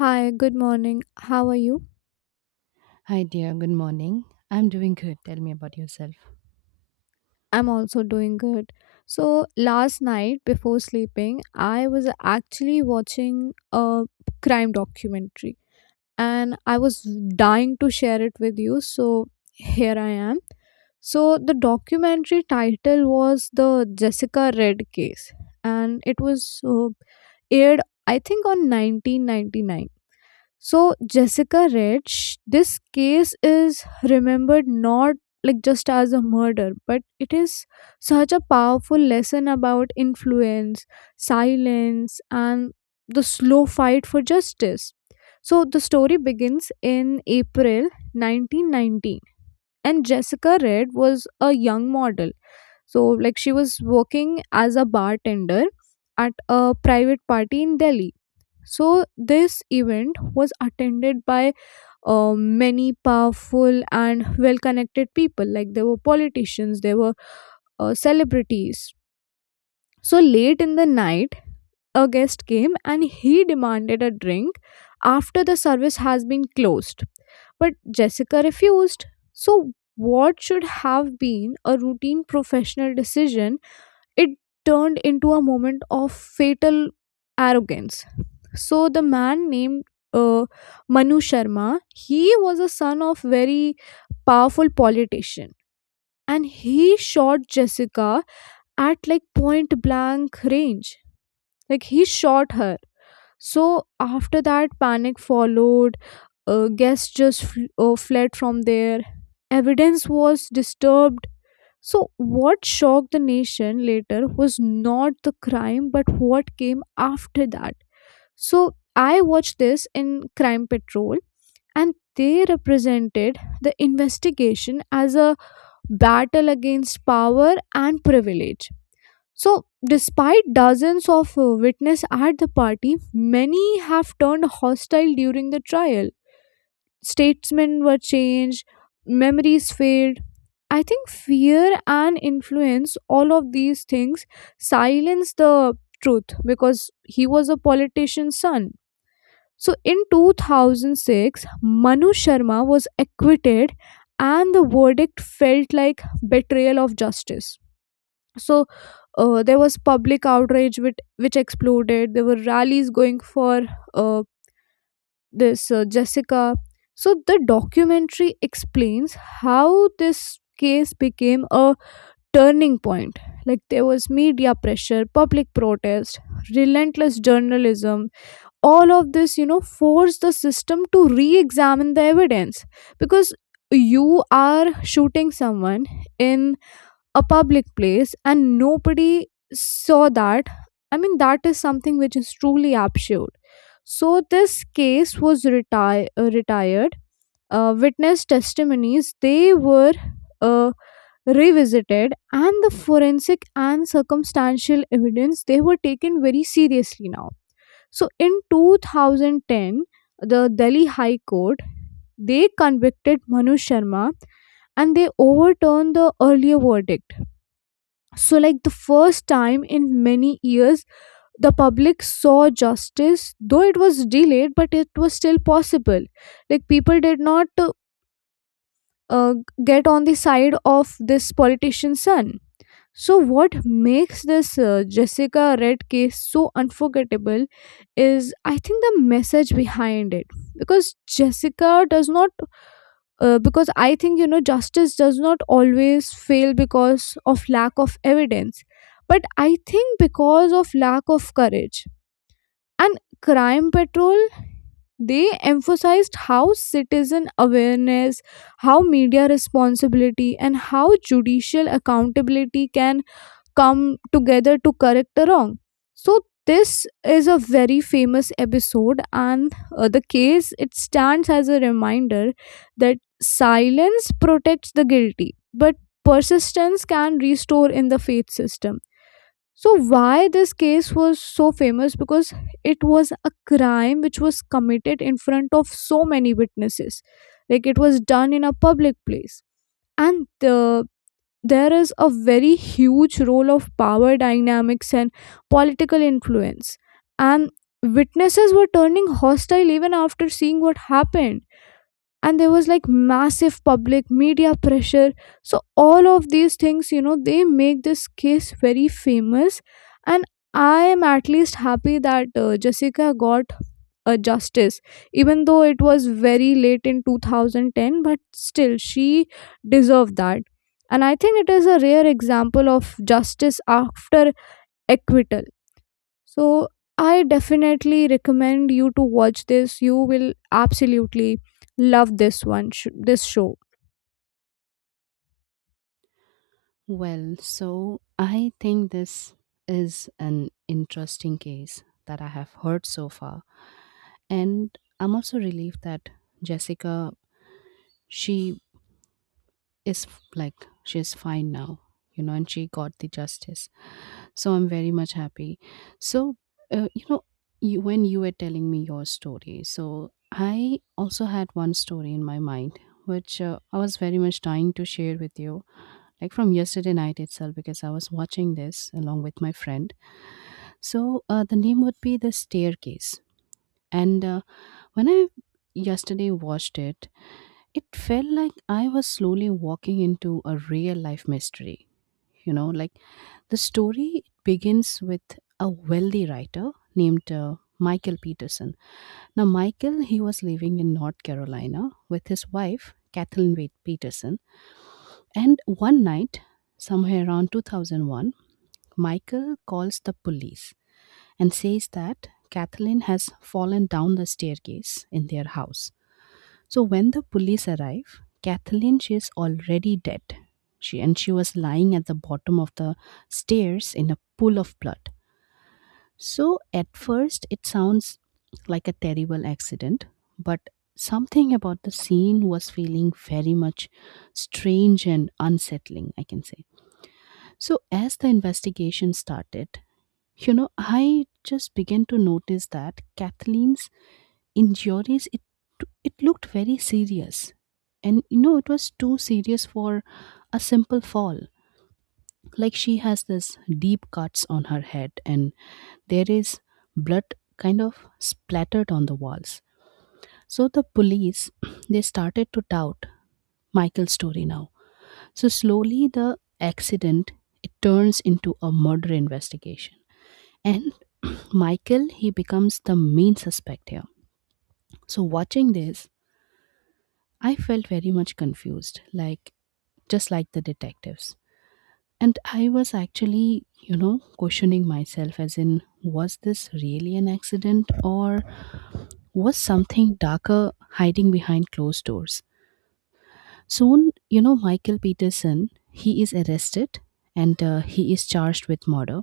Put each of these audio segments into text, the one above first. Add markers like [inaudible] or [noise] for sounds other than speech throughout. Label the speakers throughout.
Speaker 1: Hi, good morning. How are you?
Speaker 2: Hi, dear. Good morning. I'm doing good. Tell me about yourself.
Speaker 1: I'm also doing good. So last night before sleeping, I was actually watching a crime documentary and I was dying to share it with you. So here I am. So the documentary title was The Jessica Red Case and it was aired, I think, on 1999. So Jessica Rich, this case is remembered not like just as a murder, but it is such a powerful lesson about influence, silence, and the slow fight for justice. So the story begins in April 1919, and Jessica Red was a young model. So like she was working as a bartender at a private party in Delhi. So this event was attended by many powerful and well connected people. Like there were politicians, there were celebrities. So late in the night, a guest came and he demanded a drink after the service has been closed. But Jessica refused. So what should have been a routine professional decision, it turned into a moment of fatal arrogance. So the man named uh, Manu Sharma, he was a son of very powerful politician and he shot Jessica at like point blank range. Like he shot her. So after that panic followed, guests just fled from there. Evidence was disturbed. So what shocked the nation later was not the crime but what came after that. So I watched this in Crime Patrol, and they represented the investigation as a battle against power and privilege. So despite dozens of witness at the party, many have turned hostile during the trial. Statements were changed, memories failed. I think fear and influence, all of these things, silence the truth because he was a politician's son. So in 2006, Manu Sharma was acquitted, and the verdict felt like betrayal of justice. So there was public outrage which exploded. There were rallies going for uh, this Jessica. So the documentary explains how this case became a turning point. Like there was media pressure, public protest, relentless journalism, all of this you know force the system to re-examine the evidence because you are shooting someone in a public place and nobody saw that. I mean that is something which is truly absurd. So this case was retired, witness testimonies they were uh, revisited and the forensic and circumstantial evidence they were taken very seriously now. So in 2010, the Delhi High Court they convicted Manu Sharma and they overturned the earlier verdict. So like the first time in many years the public saw justice though it was delayed but it was still possible. Like people did not uh, get on the side of this politician's son. So what makes this Jessica Red case so unforgettable is, I think, the message behind it. Because Jessica does not, because I think, you know, justice does not always fail because of lack of evidence, but I think because of lack of courage. And Crime Patrol, they emphasized how citizen awareness, how media responsibility, and how judicial accountability can come together to correct a wrong. So this is a very famous episode, and the case it stands as a reminder that silence protects the guilty, but persistence can restore in the faith system. So why this case was so famous because it was a crime which was committed in front of so many witnesses, like it was done in a public place and there is a very huge role of power dynamics and political influence. And witnesses were turning hostile even after seeing what happened. And there was like massive public media pressure. So all of these things, you know, they make this case very famous. And I am at least happy that Jessica got a justice even though it was very late in 2010 but still she deserved that. And I think it is a rare example of justice after acquittal. So I definitely recommend you to watch this. You will absolutely love this this show.
Speaker 2: Well, so I think this is an interesting case that I have heard so far. And I'm also relieved that Jessica, she like she's fine now, and she got the justice. So I'm very much happy. So uh, you know when you were telling me your story, so I also had one story in my mind which, I was very much dying to share with you, like from yesterday night itself because I was watching this along with my friend. So the name would be The Staircase. And when I yesterday watched it, it felt like I was slowly walking into a real life mystery. You know, like the story begins with a wealthy writer named Michael Peterson. Now, Michael, he was living in North Carolina with his wife, Kathleen Wade Peterson. And one night, somewhere around 2001, Michael calls the police and says that Kathleen has fallen down the staircase in their house. So when the police arrive, Kathleen she is already dead. She was lying at the bottom of the stairs in a pool of blood. So at first it sounds like a terrible accident, but something about the scene was feeling very much strange and unsettling, I can say. So as the investigation started, you know, I just began to notice that Kathleen's injuries, it looked very serious, and you know it was too serious for a simple fall. Like she has this deep cuts on her head, and there is blood kind of splattered on the walls. So the police [clears throat] they started to doubt Michael's story now. So slowly the accident, it turns into a murder investigation. And [clears throat] Michael, he becomes the main suspect here. So watching this, I felt very much confused, like just like the detectives. And I was actually, you know, questioning myself as in, was this really an accident, or was something darker hiding behind closed doors? Soon, you know, Michael Peterson, he is arrested and he is charged with murder.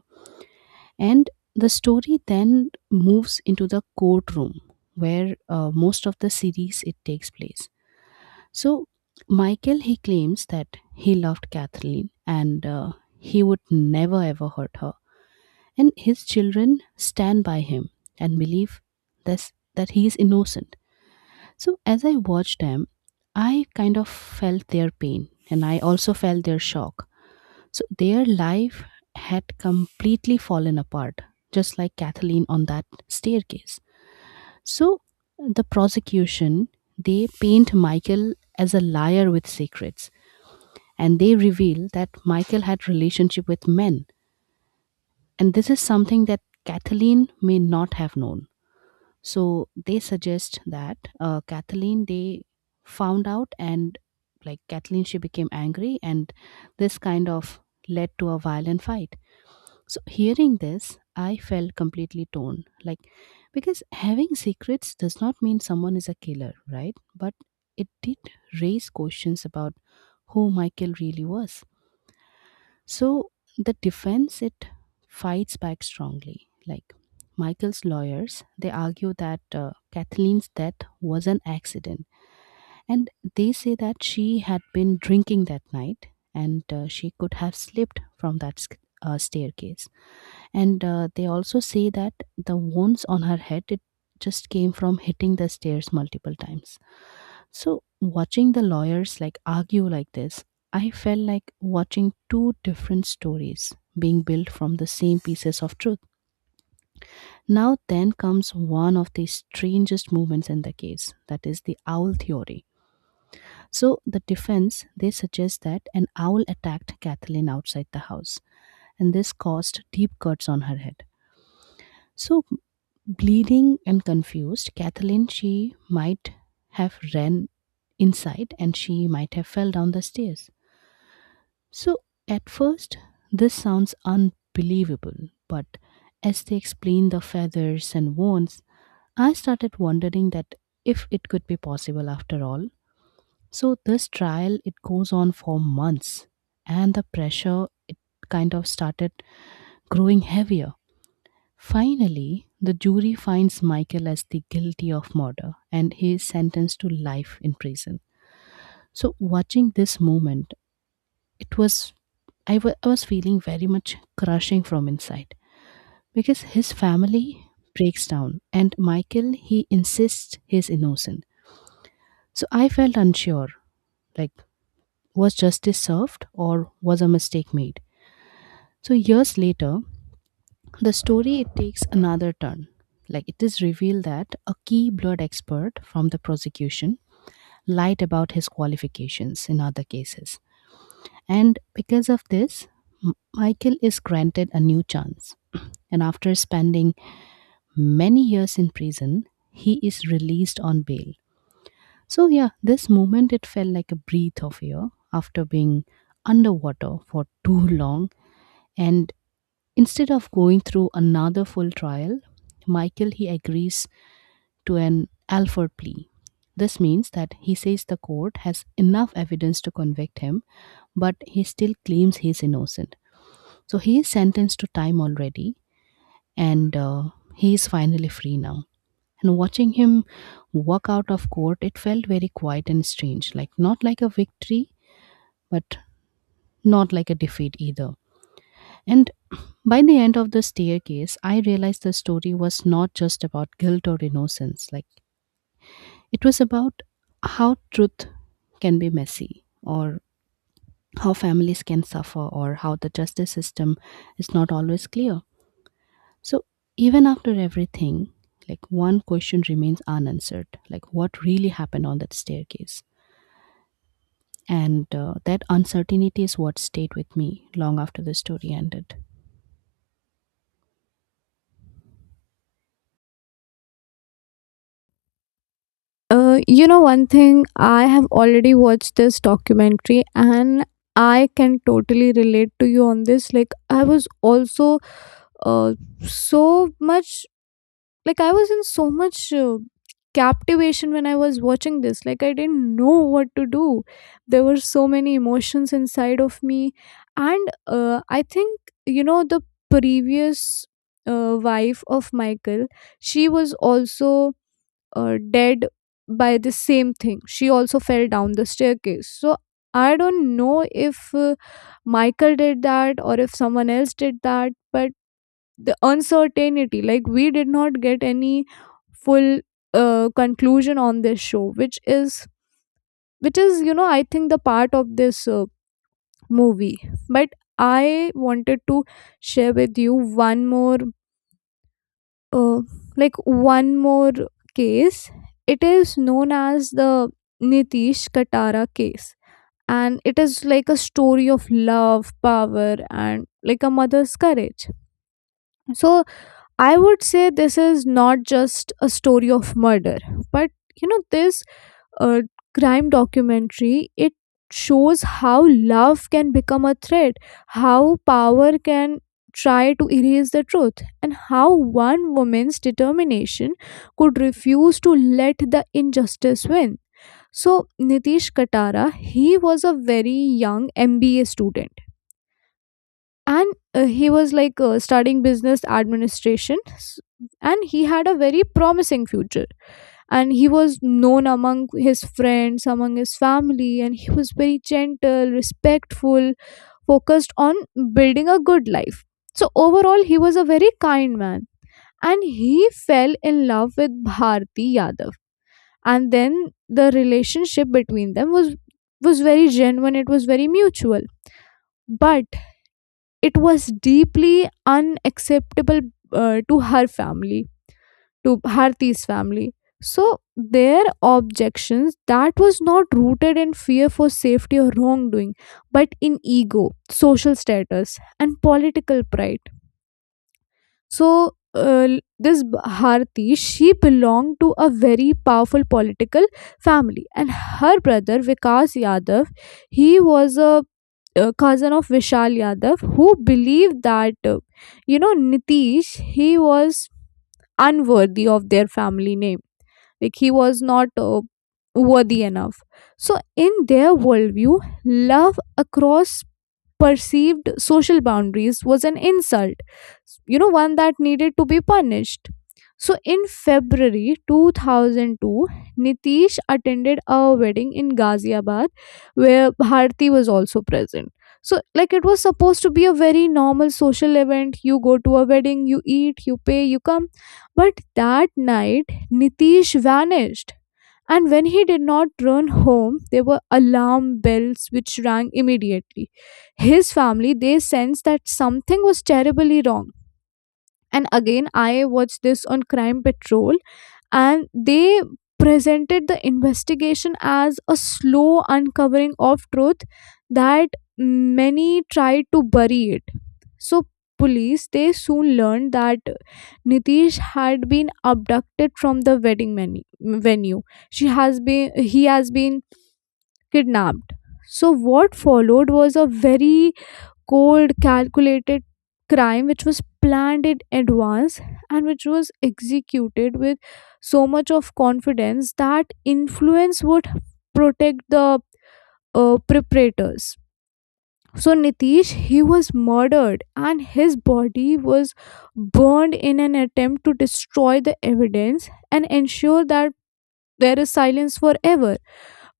Speaker 2: And the story then moves into the courtroom, where most of the series it takes place. So Michael, he claims that he loved Kathleen and he would never ever hurt her. And his children stand by him and believe this, that he is innocent. So as I watched them, I kind of felt their pain and I also felt their shock. So their life had completely fallen apart, just like Kathleen on that staircase. So the prosecution, they paint Michael as a liar with secrets, and they reveal that Michael had relationship with men, and this is something that Kathleen may not have known. So they suggest that Kathleen, they found out, and like Kathleen she became angry and this kind of led to a violent fight. So hearing this, I felt completely torn, like, because having secrets does not mean someone is a killer, right? But it did raise questions about who Michael really was. So the defense, it fights back strongly. Like Michael's lawyers, they argue that Kathleen's death was an accident, and they say that she had been drinking that night, and she could have slipped from that staircase. And they also say that the wounds on her head, it just came from hitting the stairs multiple times. So watching the lawyers like argue like this, I felt like watching two different stories being built from the same pieces of truth. Now, then comes one of the strangest moments in the case, that is, the owl theory. So the defense, they suggest that an owl attacked Kathleen outside the house, and this caused deep cuts on her head. So bleeding and confused, Kathleen she might have ran inside and she might have fell down the stairs. So at first, this sounds unbelievable, but as they explained the feathers and wounds, I started wondering that if it could be possible after all. So this trial, it goes on for months, and the pressure, it kind of started growing heavier. Finally, the jury finds Michael as the guilty of murder, and he is sentenced to life in prison. So watching this moment, it was, I was feeling very much crushing from inside because his family breaks down and Michael, he insists he's innocent. So I felt unsure, like, was justice served or was a mistake made? So years later, the story, it takes another turn. Like it is revealed that a key blood expert from the prosecution lied about his qualifications in other cases. And because of this, Michael is granted a new chance. [clears throat] And after spending many years in prison, he is released on bail. So, yeah, this moment it felt like a breath of air after being underwater for too long. And instead of going through another full trial, Michael, he agrees to an Alford plea. This means that he says the court has enough evidence to convict him, but he still claims he's innocent. So he is sentenced to time already, and he is finally free now. And watching him walk out of court, it felt very quiet and strange, like not like a victory, but not like a defeat either. And by the end of The Staircase, I realized the story was not just about guilt or innocence. Like it was about how truth can be messy, or how families can suffer, or how the justice system is not always clear. So even after everything, like one question remains unanswered, like, what really happened on that staircase? And that uncertainty is what stayed with me long after the story ended.
Speaker 1: You know, one thing, I have already watched this documentary and I can totally relate to you on this. Like I was also uh, so much like I was in so much captivation when I was watching this. Like I didn't know what to do. There were so many emotions inside of me. And I think, you know, the previous wife of Michael, she was also dead by the same thing. She also fell down the staircase. So I don't know if Michael did that or if someone else did that, but the uncertainty, like we did not get any full conclusion on this show, which is you know, I think the part of this movie. But I wanted to share with you one more uh, one more case. It is known as the Nitish Katara case and it is like a story of love, power, and like a mother's courage. So I would say this is not just a story of murder, but you know, this uh, crime documentary, it shows how love can become a threat, how power can try to erase the truth, and how one woman's determination could refuse to let the injustice win. So Nitish Katara, he was a very young MBA student and he was like studying business administration and he had a very promising future and he was known among his friends, among his family, and he was very gentle, respectful, focused on building a good life. So overall he was a very kind man and he fell in love with Bharti Yadav. And then the relationship between them was very genuine, it was very mutual, but it was deeply unacceptable to her family, to Bharti's family. So their objections that was not rooted in fear for safety or wrongdoing, but in ego, social status, and political pride. So this Bharti, she belonged to a very powerful political family, and her brother Vikas Yadav, he was a cousin of Vishal Yadav, who believed that you know, Nitish, he was unworthy of their family name. Like he was not worthy enough. So in their worldview, love across perceived social boundaries was an insult, you know, one that needed to be punished. So in February 2002, Nitish attended a wedding in Ghaziabad where Bharti was also present. So like it was supposed to be a very normal social event. You go to a wedding, you eat, you pay, you come. But that night, Nitish vanished. And when he did not run home, there were alarm bells which rang immediately. His family, they sensed that something was terribly wrong. And again, I watched this on Crime Patrol, and they presented the investigation as a slow uncovering of truth that many tried to bury it. So police, they soon learned that Nitish had been abducted from the wedding menu, venue. She has been He has been kidnapped. So what followed was a very cold, calculated crime which was planned in advance and which was executed with so much of confidence that influence would protect the preparators. So Nitish, he was murdered and his body was burned in an attempt to destroy the evidence and ensure that there is silence forever.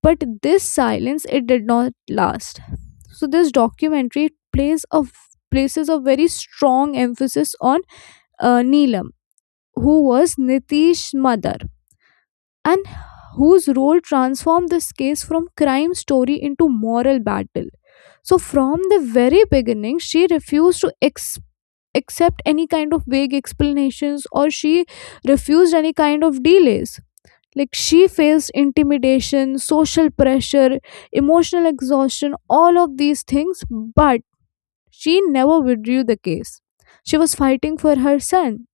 Speaker 1: But this silence, it did not last. So this documentary plays a places a very strong emphasis on Neelam, who was Nitish's mother, and whose role transformed this case from crime story into moral battle. So from the very beginning, she refused to accept any kind of vague explanations or she refused any kind of delays. Like she faced intimidation, social pressure, emotional exhaustion, all of these things, but she never withdrew the case. She was fighting for her son.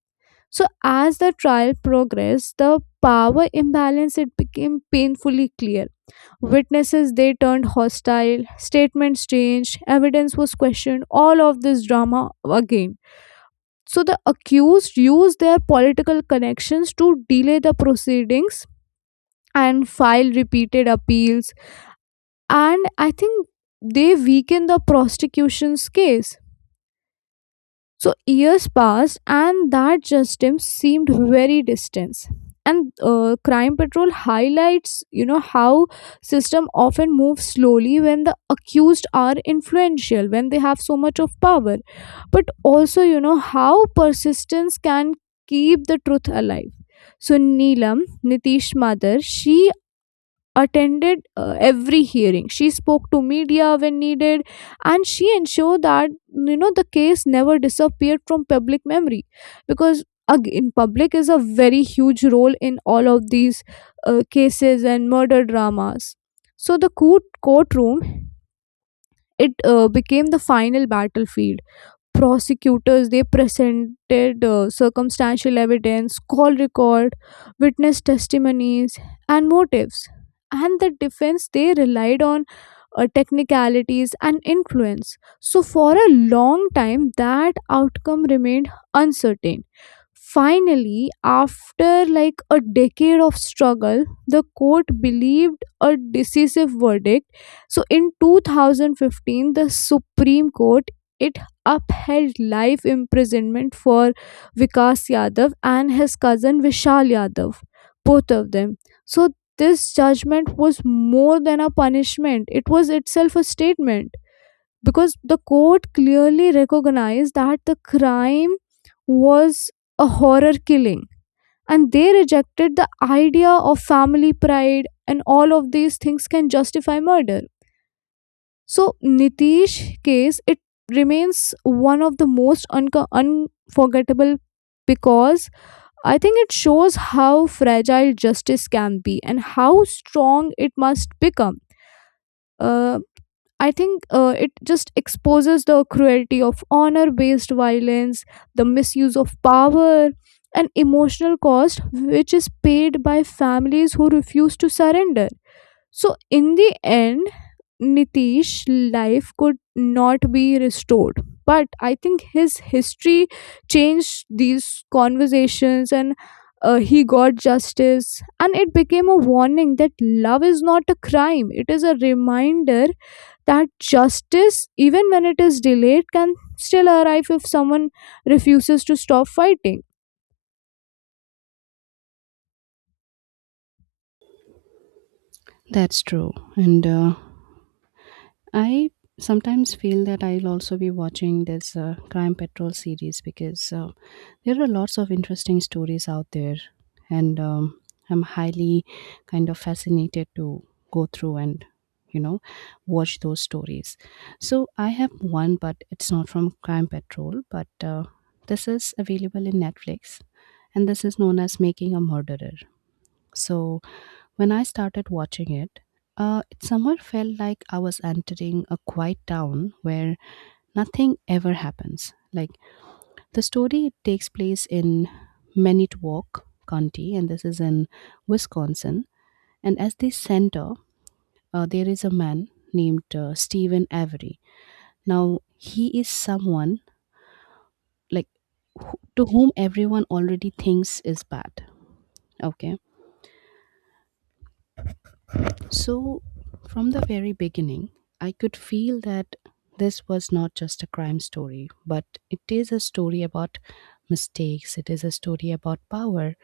Speaker 1: So as the trial progressed, the power imbalance it became painfully clear. Witnesses they turned hostile, statements changed, evidence was questioned, all of this drama again. So the accused used their political connections to delay the proceedings and file repeated appeals and I think they weakened the prosecution's case. So years passed, and that justice seemed very distant. And Crime Patrol highlights, you know, how system often moves slowly when the accused are influential, when they have so much of power. But also, you know, how persistence can keep the truth alive. So Neelam, Nitish's mother, she attended every hearing, she spoke to media when needed and she ensured that you know the case never disappeared from public memory because again public is a very huge role in all of these cases and murder dramas. So the courtroom, it became the final battlefield. Prosecutors they presented circumstantial evidence, call record, witness testimonies, and motives, and the defense they relied on technicalities, and influence. So for a long time, that outcome remained uncertain. Finally, after like a decade of struggle, the court believed a decisive verdict. So in 2015, the Supreme Court it upheld life imprisonment for Vikas Yadav and his cousin Vishal Yadav, both of them. So this judgment was more than a punishment, it was itself a statement because the court clearly recognized that the crime was a horror killing and they rejected the idea of family pride and all of these things can justify murder. So Nitish case it remains one of the most unforgettable because I think it shows how fragile justice can be and how strong it must become. Uh, I think it just exposes the cruelty of honor based violence, the misuse of power, and emotional cost which is paid by families who refuse to surrender. So in the end, Nitish life could not be restored. But I think his history changed these conversations and he got justice. And it became a warning that love is not a crime, it is a reminder that justice, even when it is delayed, can still arrive if someone refuses to stop fighting.
Speaker 2: That's true. And I sometimes feel that I'll also be watching this Crime Patrol series, because there are lots of interesting stories out there, and I'm highly kind of fascinated to go through and, you know, watch those stories. So I have one, but it's not from Crime Patrol, but this is available in Netflix, and this is known as Making a Murderer. So when I started watching it, it somehow felt like I was entering a quiet town where nothing ever happens. Like the story takes place in Manitowoc County, and this is in Wisconsin. And as the center, there is a man named Stephen Avery. Now, he is someone, like, who- to whom everyone already thinks is bad. Okay. So from the very beginning, I could feel that this was not just a crime story, but it is a story about mistakes, it is a story about power,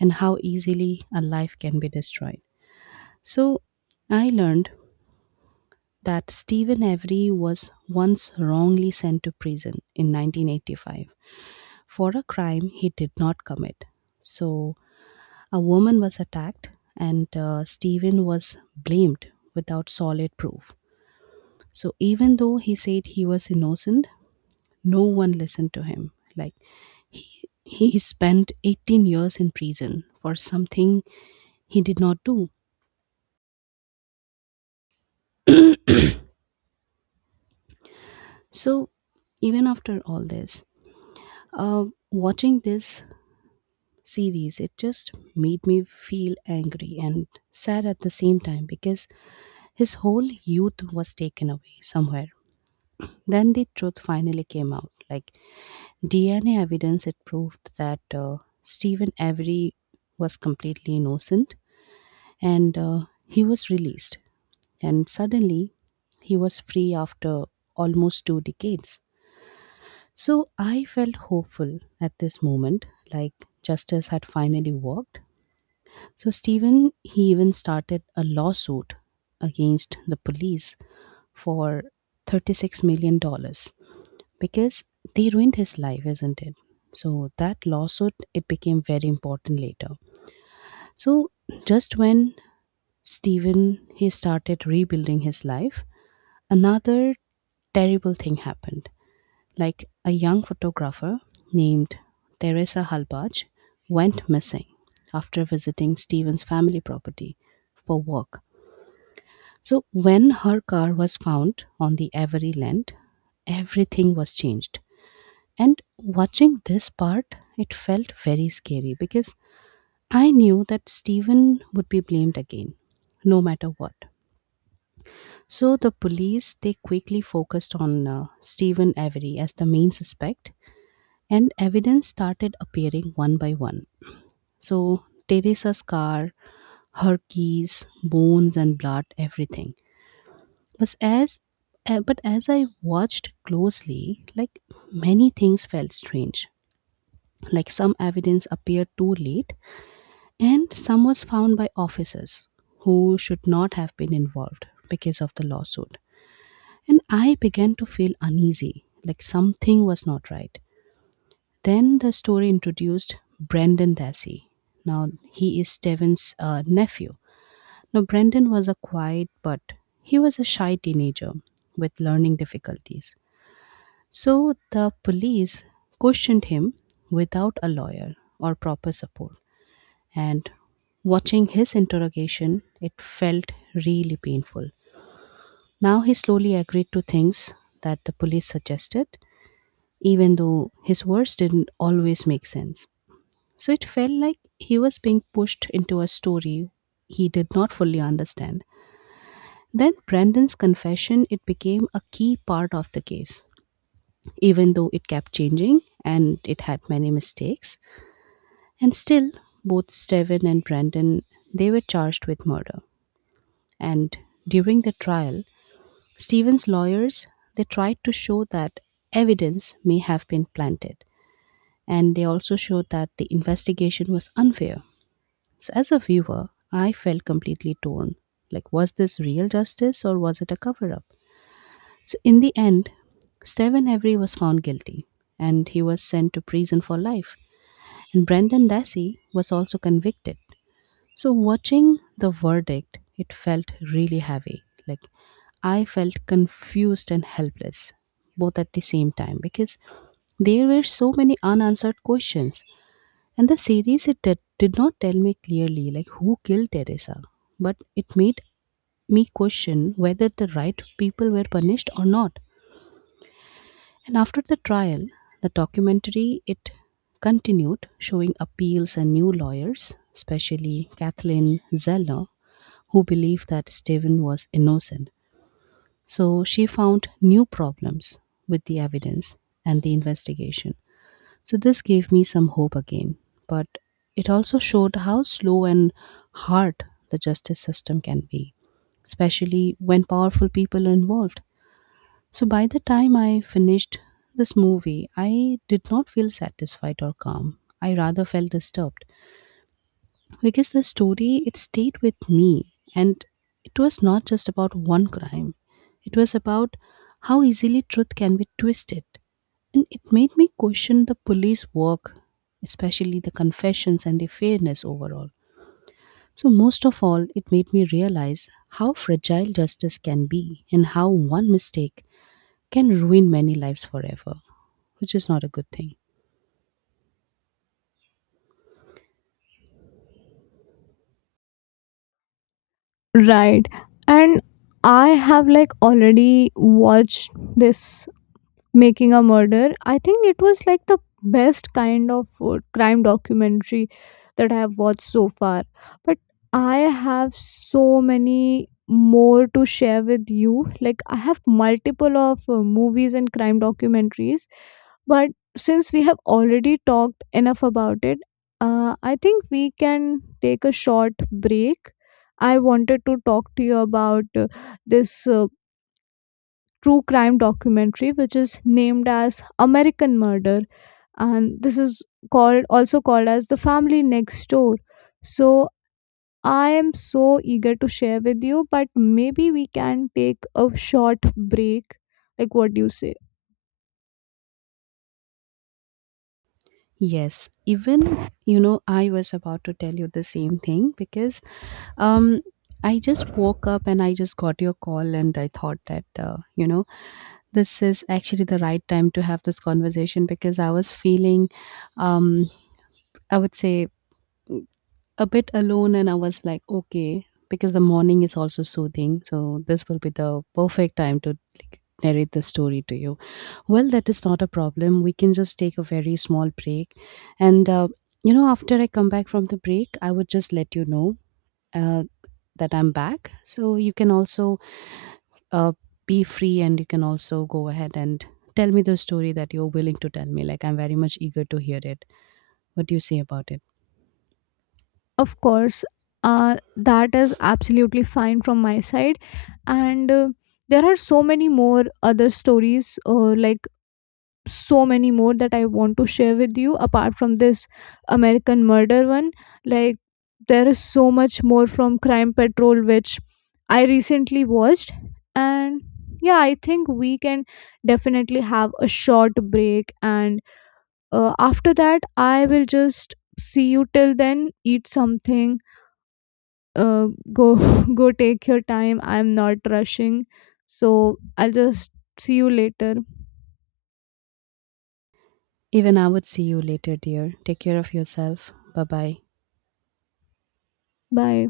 Speaker 2: and how easily a life can be destroyed. So I learned that Stephen Avery was once wrongly sent to prison in 1985 for a crime he did not commit. So a woman was attacked, and Stephen was blamed without solid proof. So even though he said he was innocent, no one listened to him. Like he spent 18 years in prison for something he did not do. So even after all this, watching this series, it just made me feel angry and sad at the same time because his whole youth was taken away somewhere. Then the truth finally came out. Like DNA evidence, it proved that Stephen Avery was completely innocent, and he was released. And suddenly, he was free after almost 2 decades. So I felt hopeful at this moment, like justice had finally worked. So Stephen, he even started a lawsuit against the police for $36 million dollars because they ruined his life, isn't it? So that lawsuit, it became very important later. So just when Stephen, he started rebuilding his life, another terrible thing happened. Like a young photographer named Teresa Halbach went missing after visiting Stephen's family property for work. So when her car was found on the Avery land, everything was changed. And watching this part, it felt very scary because I knew that Stephen would be blamed again, no matter what. So the police, they quickly focused on Stephen Avery as the main suspect, and evidence started appearing one by one. So Teresa's car, her keys, bones, and blood, everything. But as but as I watched closely, like many things felt strange. Like some evidence appeared too late, and some was found by officers who should not have been involved because of the lawsuit. And I began to feel uneasy, like something was not right. Then the story introduced Brendan Dassey. Now he is Steven's nephew. Now Brendan was a quiet, but he was a shy teenager with learning difficulties. So the police questioned him without a lawyer or proper support. And watching his interrogation, it felt really painful. Now he slowly agreed to things that the police suggested, even though his words didn't always make sense. So it felt like he was being pushed into a story he did not fully understand. Then Brandon's confession, it became a key part of the case. Even though it kept changing and it had many mistakes, and still both Steven and Brandon, they were charged with murder. And during the trial, Steven's lawyers, they tried to show that evidence may have been planted, and they also showed that the investigation was unfair. So as a viewer, I felt completely torn. Like, was this real justice or was it a cover up? So in the end, Stephen Avery was found guilty and he was sent to prison for life. And Brendan Dassey was also convicted. So watching the verdict, it felt really heavy. Like, I felt confused and helpless both at the same time because there were so many unanswered questions, and the series, it did not tell me clearly, like, who killed Teresa, but it made me question whether the right people were punished or not. And after the trial, the documentary, it continued showing appeals and new lawyers, especially Kathleen Zeller, who believed that Stephen was innocent. So she found new problems with the evidence and the investigation. So this gave me some hope again, but it also showed how slow and hard the justice system can be, especially when powerful people are involved. So by the time I finished this movie, I did not feel satisfied or calm. I rather felt disturbed because the story, it stayed with me. And it was not just about one crime, it was about how easily truth can be twisted. And it made me question the police work, especially the confessions and the fairness overall. So most of all, it made me realize how fragile justice can be, and how one mistake can ruin many lives forever, which is not a good thing.
Speaker 1: Right. And I have like already watched this Making a Murder. I think it was like the best kind of crime documentary that I have watched so far. But I have so many more to share with you. Like I have multiple of movies and crime documentaries, but since we have already talked enough about it, I think we can take a short break. I wanted to talk to you about this true crime documentary which is named as American Murder and this is called also called as The Family Next Door. So I am so eager to share with you but maybe we can take a short break. Like what do you say?
Speaker 2: Yes, even, you know, I was about to tell you the same thing, because Um, I just woke up and I just got your call, and I thought that, this is actually the right time to have this conversation because I was feeling, um, I would say, mm, a bit alone, and I was like, okay, because the morning is also soothing. So this will be the perfect time to, like, narrate the story to you. Well, that is not a problem. We can just take a very small break. And after I come back from the break, I would just let you know. Uh, that I'm back. So you can also uh, be free, and you can also go ahead and tell me the story that you're willing to tell me. Like, I'm very much eager to hear it. What do you say about it?
Speaker 1: Of course, that is absolutely fine from my side. And there are so many more other stories, so many more that I want to share with you apart from this American Murder one. Like there is so much more from Crime Patrol, which I recently watched. And yeah, I think we can definitely have a short break. And after that, I will just see you. Till then, eat something, uh, go, [laughs] go, take your time. I'm not rushing. So I'll just see you later.
Speaker 2: Even I would see you later, dear. Take care of yourself. Bye bye.
Speaker 1: Bye.